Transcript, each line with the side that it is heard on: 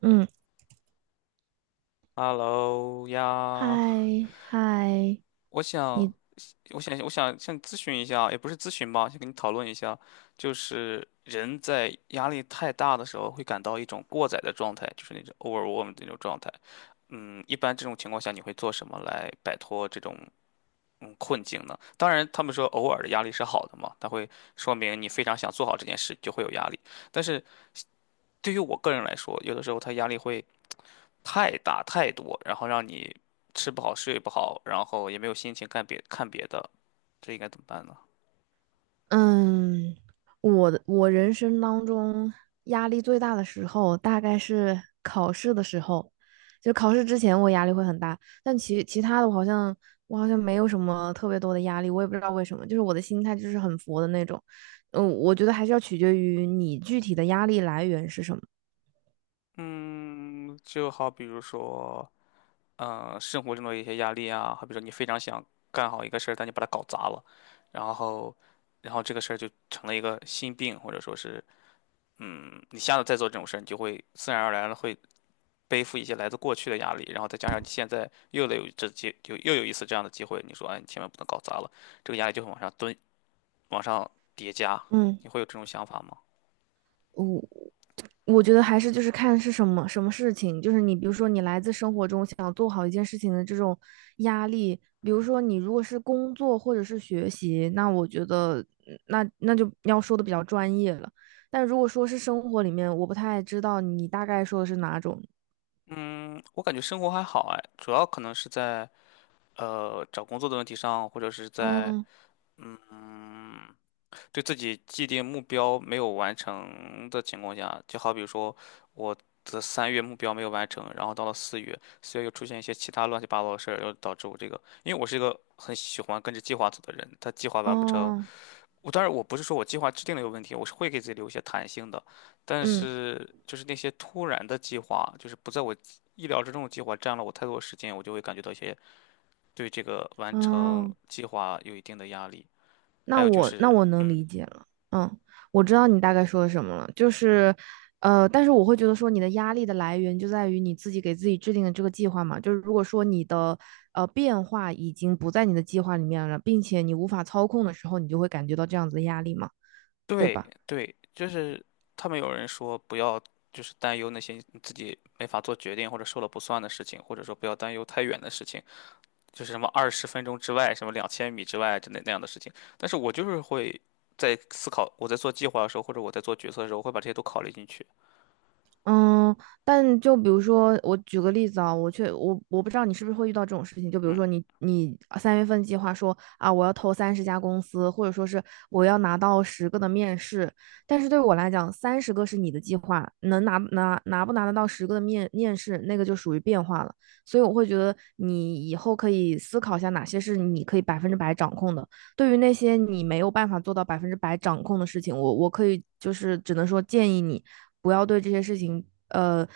right: 嗯，
left: Hello
right: 嗨
left: 呀，
right: 嗨，
left: 我
right: 你
left: 想，我想向你咨询一下，也不是咨询吧，想跟你讨论一下，就是人在压力太大的时候会感到一种过载的状态，就是那种 overwhelm 那种状态。一般这种情况下你会做什么来摆脱这种困境呢？当然，他们说偶尔的压力是好的嘛，它会说明你非常想做好这件事，就会有压力。但是对于我个人来说，有的时候他压力会太大太多，然后让你吃不好睡不好，然后也没有心情干别看别的，这应该怎么办呢？
right: 嗯，我人生当中压力最大的时候，大概是考试的时候。就考试之前我压力会很大，但其他的我好像没有什么特别多的压力，我也不知道为什么，就是我的心态就是很佛的那种。嗯，我觉得还是要取决于你具体的压力来源是什么。
left: 嗯，就好比如说，生活中的一些压力啊，好比说你非常想干好一个事儿，但你把它搞砸了，然后，然后这个事儿就成了一个心病，或者说是，你下次再做这种事儿，你就会自然而然的会背负一些来自过去的压力，然后再加上你现在又有一次这样的机会，你说，哎，你千万不能搞砸了，这个压力就会往上堆往上叠加，
right: 嗯。
left: 你会有这种想法吗？
right: 我我觉得还是就是看是什么事情，就是你比如说你来自生活中想做好一件事情的这种压力，比如说你如果是工作或者是学习，那我觉得那就要说的比较专业了。但如果说是生活里面，我不太知道你大概说的是哪种。
left: 嗯，我感觉生活还好哎，主要可能是在找工作的问题上，或者是在
right: 哦
left: 嗯对自己既定目标没有完成的情况下，就好比说我的3月目标没有完成，然后到了四月，四月又出现一些其他乱七八糟的事儿，又导致我这个，因为我是一个很喜欢跟着计划走的人，他计划完不成，
right: 哦，
left: 当然我不是说我计划制定了有问题，我是会给自己留一些弹性的，但
right: 嗯，
left: 是就是那些突然的计划，就是不在我意料之中的计划占了我太多的时间，我就会感觉到一些对这个完成
right: 哦。
left: 计划有一定的压力。还
right: 那
left: 有就
right: 我那
left: 是，
right: 我能
left: 嗯，
right: 理解了，嗯，我知道你大概说的什么了，就是，但是我会觉得说你的压力的来源就在于你自己给自己制定的这个计划嘛，就是如果说你的变化已经不在你的计划里面了，并且你无法操控的时候，你就会感觉到这样子的压力嘛，对吧？
left: 对对，就是他们有人说不要就是担忧那些你自己没法做决定或者说了不算的事情，或者说不要担忧太远的事情，就是什么20分钟之外，什么2000米之外之类那样的事情。但是我就是会在思考，我在做计划的时候，或者我在做决策的时候，我会把这些都考虑进去。
right: 嗯，但就比如说，我举个例子啊，我却我我不知道你是不是会遇到这种事情，就比如
left: 嗯
right: 说你三月份计划说啊，我要投三十家公司，或者说是我要拿到十个的面试，但是对我来讲，30个是你的计划，能拿不拿得到十个的面试，那个就属于变化了。所以我会觉得你以后可以思考一下哪些是你可以百分之百掌控的，对于那些你没有办法做到百分之百掌控的事情，我可以就是只能说建议你。不要对这些事情，呃，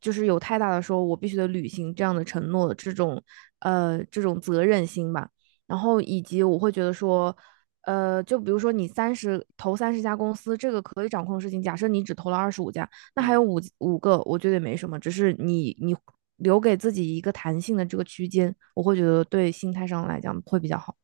right: 就是有太大的说我必须得履行这样的承诺，这种这种责任心吧。然后以及我会觉得说，就比如说你投三十家公司，这个可以掌控的事情，假设你只投了25家，那还
left: 嗯
right: 有五个，我觉得也没什么，只是你留给自己一个弹性的这个区间，我会觉得对心态上来讲会比较好。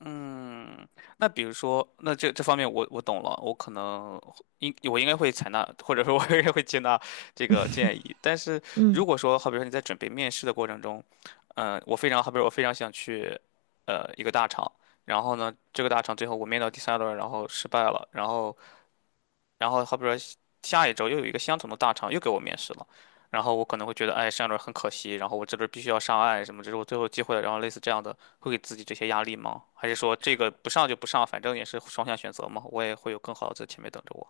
left: 嗯。那比如说，那这方面我懂了，我应该会采纳，或者说我应该会接纳这个建议。但是如
right: 嗯。
left: 果说，好比说你在准备面试的过程中，我非常好比说我非常想去，一个大厂。然后呢，这个大厂最后我面到第3轮，然后失败了，然后好比说下一周又有一个相同的大厂又给我面试了，然后我可能会觉得，哎，上一轮很可惜，然后我这轮必须要上岸，什么这是我最后机会了，然后类似这样的，会给自己这些压力吗？还是说这个不上就不上，反正也是双向选择嘛，我也会有更好的在前面等着我。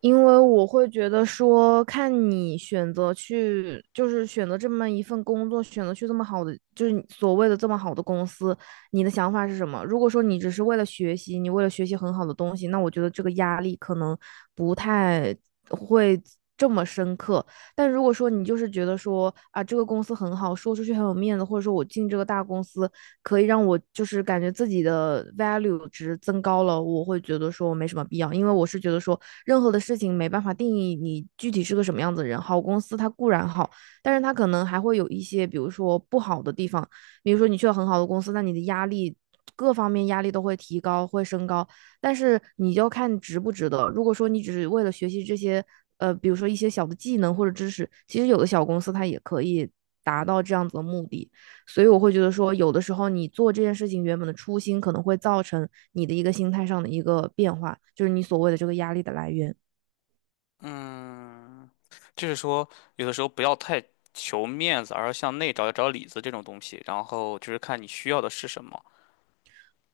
right: 因为我会觉得说，看你选择去，就是选择这么一份工作，选择去这么好的，就是你所谓的这么好的公司，你的想法是什么？如果说你只是为了学习，你为了学习很好的东西，那我觉得这个压力可能不太会这么深刻。但如果说你就是觉得说啊，这个公司很好，说出去很有面子，或者说我进这个大公司，可以让我就是感觉自己的 value 值增高了，我会觉得说我没什么必要，因为我是觉得说任何的事情没办法定义你具体是个什么样子的人。好公司它固然好，但是它可能还会有一些，比如说不好的地方，比如说你去了很好的公司，那你的压力，各方面压力都会提高，会升高，但是你就看值不值得。如果说你只是为了学习这些，比如说一些小的技能或者知识，其实有的小公司它也可以达到这样子的目的。所以我会觉得说，有的时候你做这件事情原本的初心，可能会造成你的一个心态上的一个变化，就是你所谓的这个压力的来源。
left: 嗯，就是说有的时候不要太求面子，而要向内找找里子这种东西，然后就是看你需要的是什么。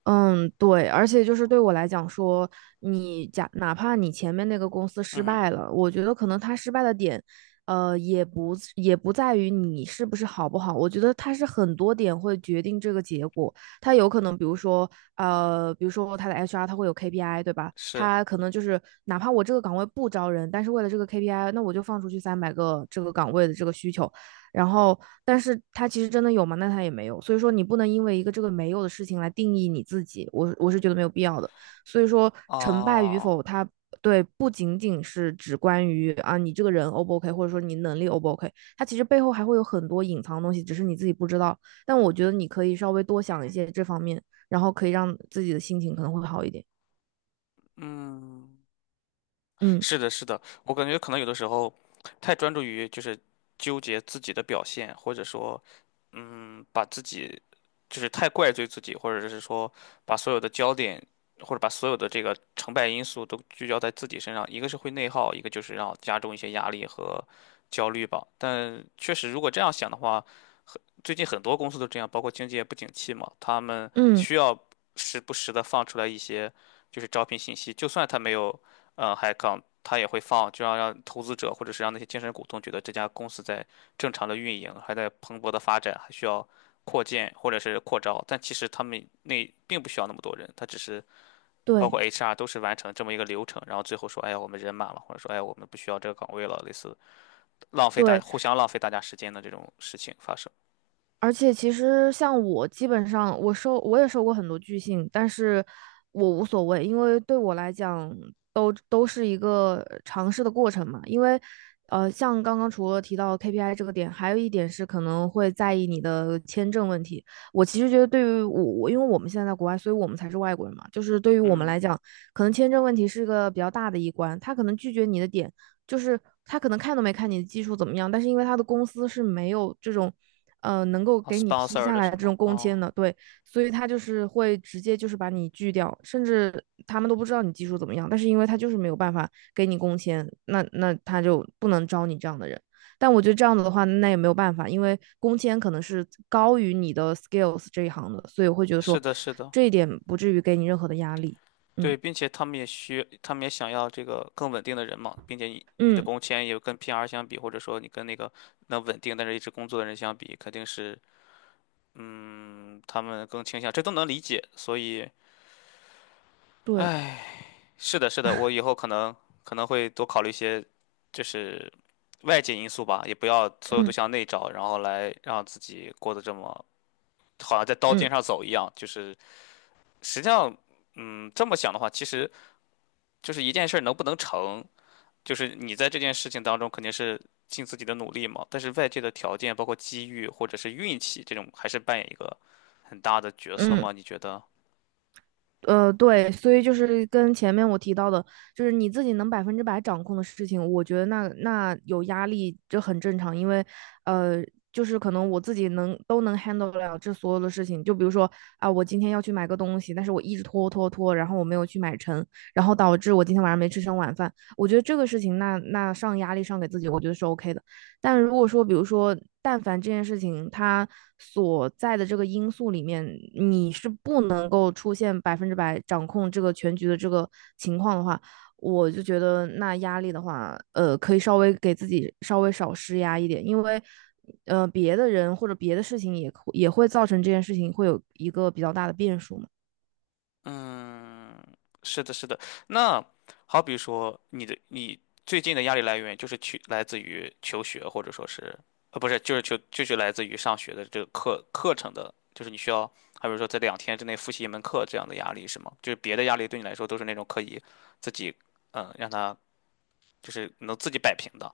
right: 嗯，对，而且就是对我来讲说，你假哪怕你前面那个公司失
left: 嗯，
right: 败了，我觉得可能他失败的点，也不是也不在于你是不是好不好，我觉得他是很多点会决定这个结果。他有可能，比如说，比如说他的 HR 他会有 KPI，对吧？
left: 是
right: 他可能就是哪怕我这个岗位不招人，但是为了这个 KPI，那我就放出去300个这个岗位的这个需求，然后，但是他其实真的有吗？那他也没有。所以说，你不能因为一个这个没有的事情来定义你自己。我是觉得没有必要的。所以说，成败与
left: 哦，
right: 否，他对不仅仅是只关于啊你这个人 O 不 OK，或者说你能力 O 不 OK，它其实背后还会有很多隐藏的东西，只是你自己不知道。但我觉得你可以稍微多想一些这方面，然后可以让自己的心情可能会好一点。
left: 嗯。
right: 嗯
left: 是的，是的，我感觉可能有的时候太专注于就是纠结自己的表现，或者说，把自己就是太怪罪自己，或者是说把所有的焦点或者把所有的这个成败因素都聚焦在自己身上，一个是会内耗，一个就是让加重一些压力和焦虑吧。但确实，如果这样想的话，最近很多公司都这样，包括经济也不景气嘛，他们
right: 嗯，
left: 需要时不时的放出来一些就是招聘信息，就算他没有HEA 他也会放，就要让投资者或者是让那些精神股东觉得这家公司在正常的运营，还在蓬勃的发展，还需要扩建或者是扩招，但其实他们那并不需要那么多人，他只是包括
right: 对
left: HR 都是完成这么一个流程，然后最后说，哎呀，我们人满了，或者说，哎呀，我们不需要这个岗位了，类似浪费大
right: 对，
left: 互相浪费大家时间的这种事情发生。
right: 而且其实像我，基本上我也收过很多拒信，但是我无所谓，因为对我来讲都是一个尝试的过程嘛。因为像刚刚除了提到 KPI 这个点，还有一点是可能会在意你的签证问题。我其实觉得对于我，我因为我们现在在国外，所以我们才是外国人嘛，就是对于我们
left: 嗯。
right: 来讲，可能签证问题是个比较大的一关，他可能拒绝你的点。就是他可能看都没看你的技术怎么样，但是因为他的公司是没有这种，能够
left: 啊
right: 给你批
left: ，sponsor
right: 下
left: 的
right: 来
left: 什
right: 这
left: 么？
right: 种工
left: 哦，
right: 签的，对，所以他就是会直接就是把你拒掉，甚至他们都不知道你技术怎么样，但是因为他就是没有办法给你工签，那他就不能招你这样的人。但我觉得这样子的话，那也没有办法，因为工签可能是高于你的 skills 这一行的，所以我会觉得
left: 是
right: 说
left: 的，是的，
right: 这一点不至于给你任何的压力。嗯
left: 对，并且他们也想要这个更稳定的人嘛，并且你的
right: 嗯，
left: 工签也跟 PR 相比，或者说你跟那个能稳定但是一直工作的人相比，肯定是嗯，他们更倾向，这都能理解。所以，
right: 对，
left: 哎，是的，是的，我以后可能会多考虑一些，就是外界因素吧，也不要所有都
right: 嗯
left: 向内找，然后来让自己过得这么好像在刀
right: 嗯
left: 尖上走一样，就是实际上。这么想的话，其实就是一件事儿能不能成，就是你在这件事情当中肯定是尽自己的努力嘛，但是外界的条件，包括机遇或者是运气，这种还是扮演一个很大的角色
right: 嗯。
left: 吗？你觉得？
right: 对，所以就是跟前面我提到的，就是你自己能百分之百掌控的事情，我觉得那有压力这很正常，因为呃，就是可能我自己能 handle 得了这所有的事情，就比如说啊、我今天要去买个东西，但是我一直拖拖拖，然后我没有去买成，然后导致我今天晚上没吃上晚饭，我觉得这个事情那上压力上给自己，我觉得是 OK 的。但如果说，比如说，但凡这件事情它所在的这个因素里面，你是不能够出现百分之百掌控这个全局的这个情况的话，我就觉得那压力的话，可以稍微给自己稍微少施压一点，因为。别的人或者别的事情也会造成这件事情会有一个比较大的变数嘛。
left: 嗯，是的，是的。那好比说，你的你最近的压力来源就是去来自于求学，或者说是，不是，就是求就是来自于上学的这个课程的，就是你需要，好比说在2天之内复习一门课这样的压力是吗？就是别的压力对你来说都是那种可以自己，让他就是能自己摆平的。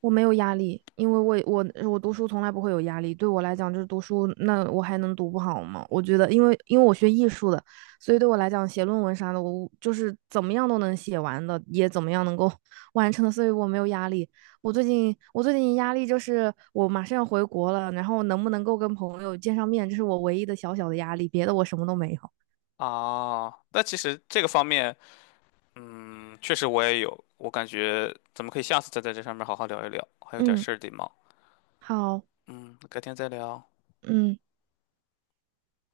right: 我没有压力，因为我读书从来不会有压力。对我来讲，就是读书，那我还能读不好吗？我觉得，因为我学艺术的，所以对我来讲，写论文啥的，我就是怎么样都能写完的，也怎么样能够 完成的，所以我没有压力。我最近压力就是我马上要回国了，然后能不能够跟朋友见上面，这是我唯一的小小的压力，别的我什么都没有。
left: 啊，那其实这个方面，确实我也有，我感觉咱们可以下次再在这上面好好聊一聊，还有点
right: 嗯，
left: 事儿得忙。
right: 好，
left: 嗯，改天再聊。
right: 嗯。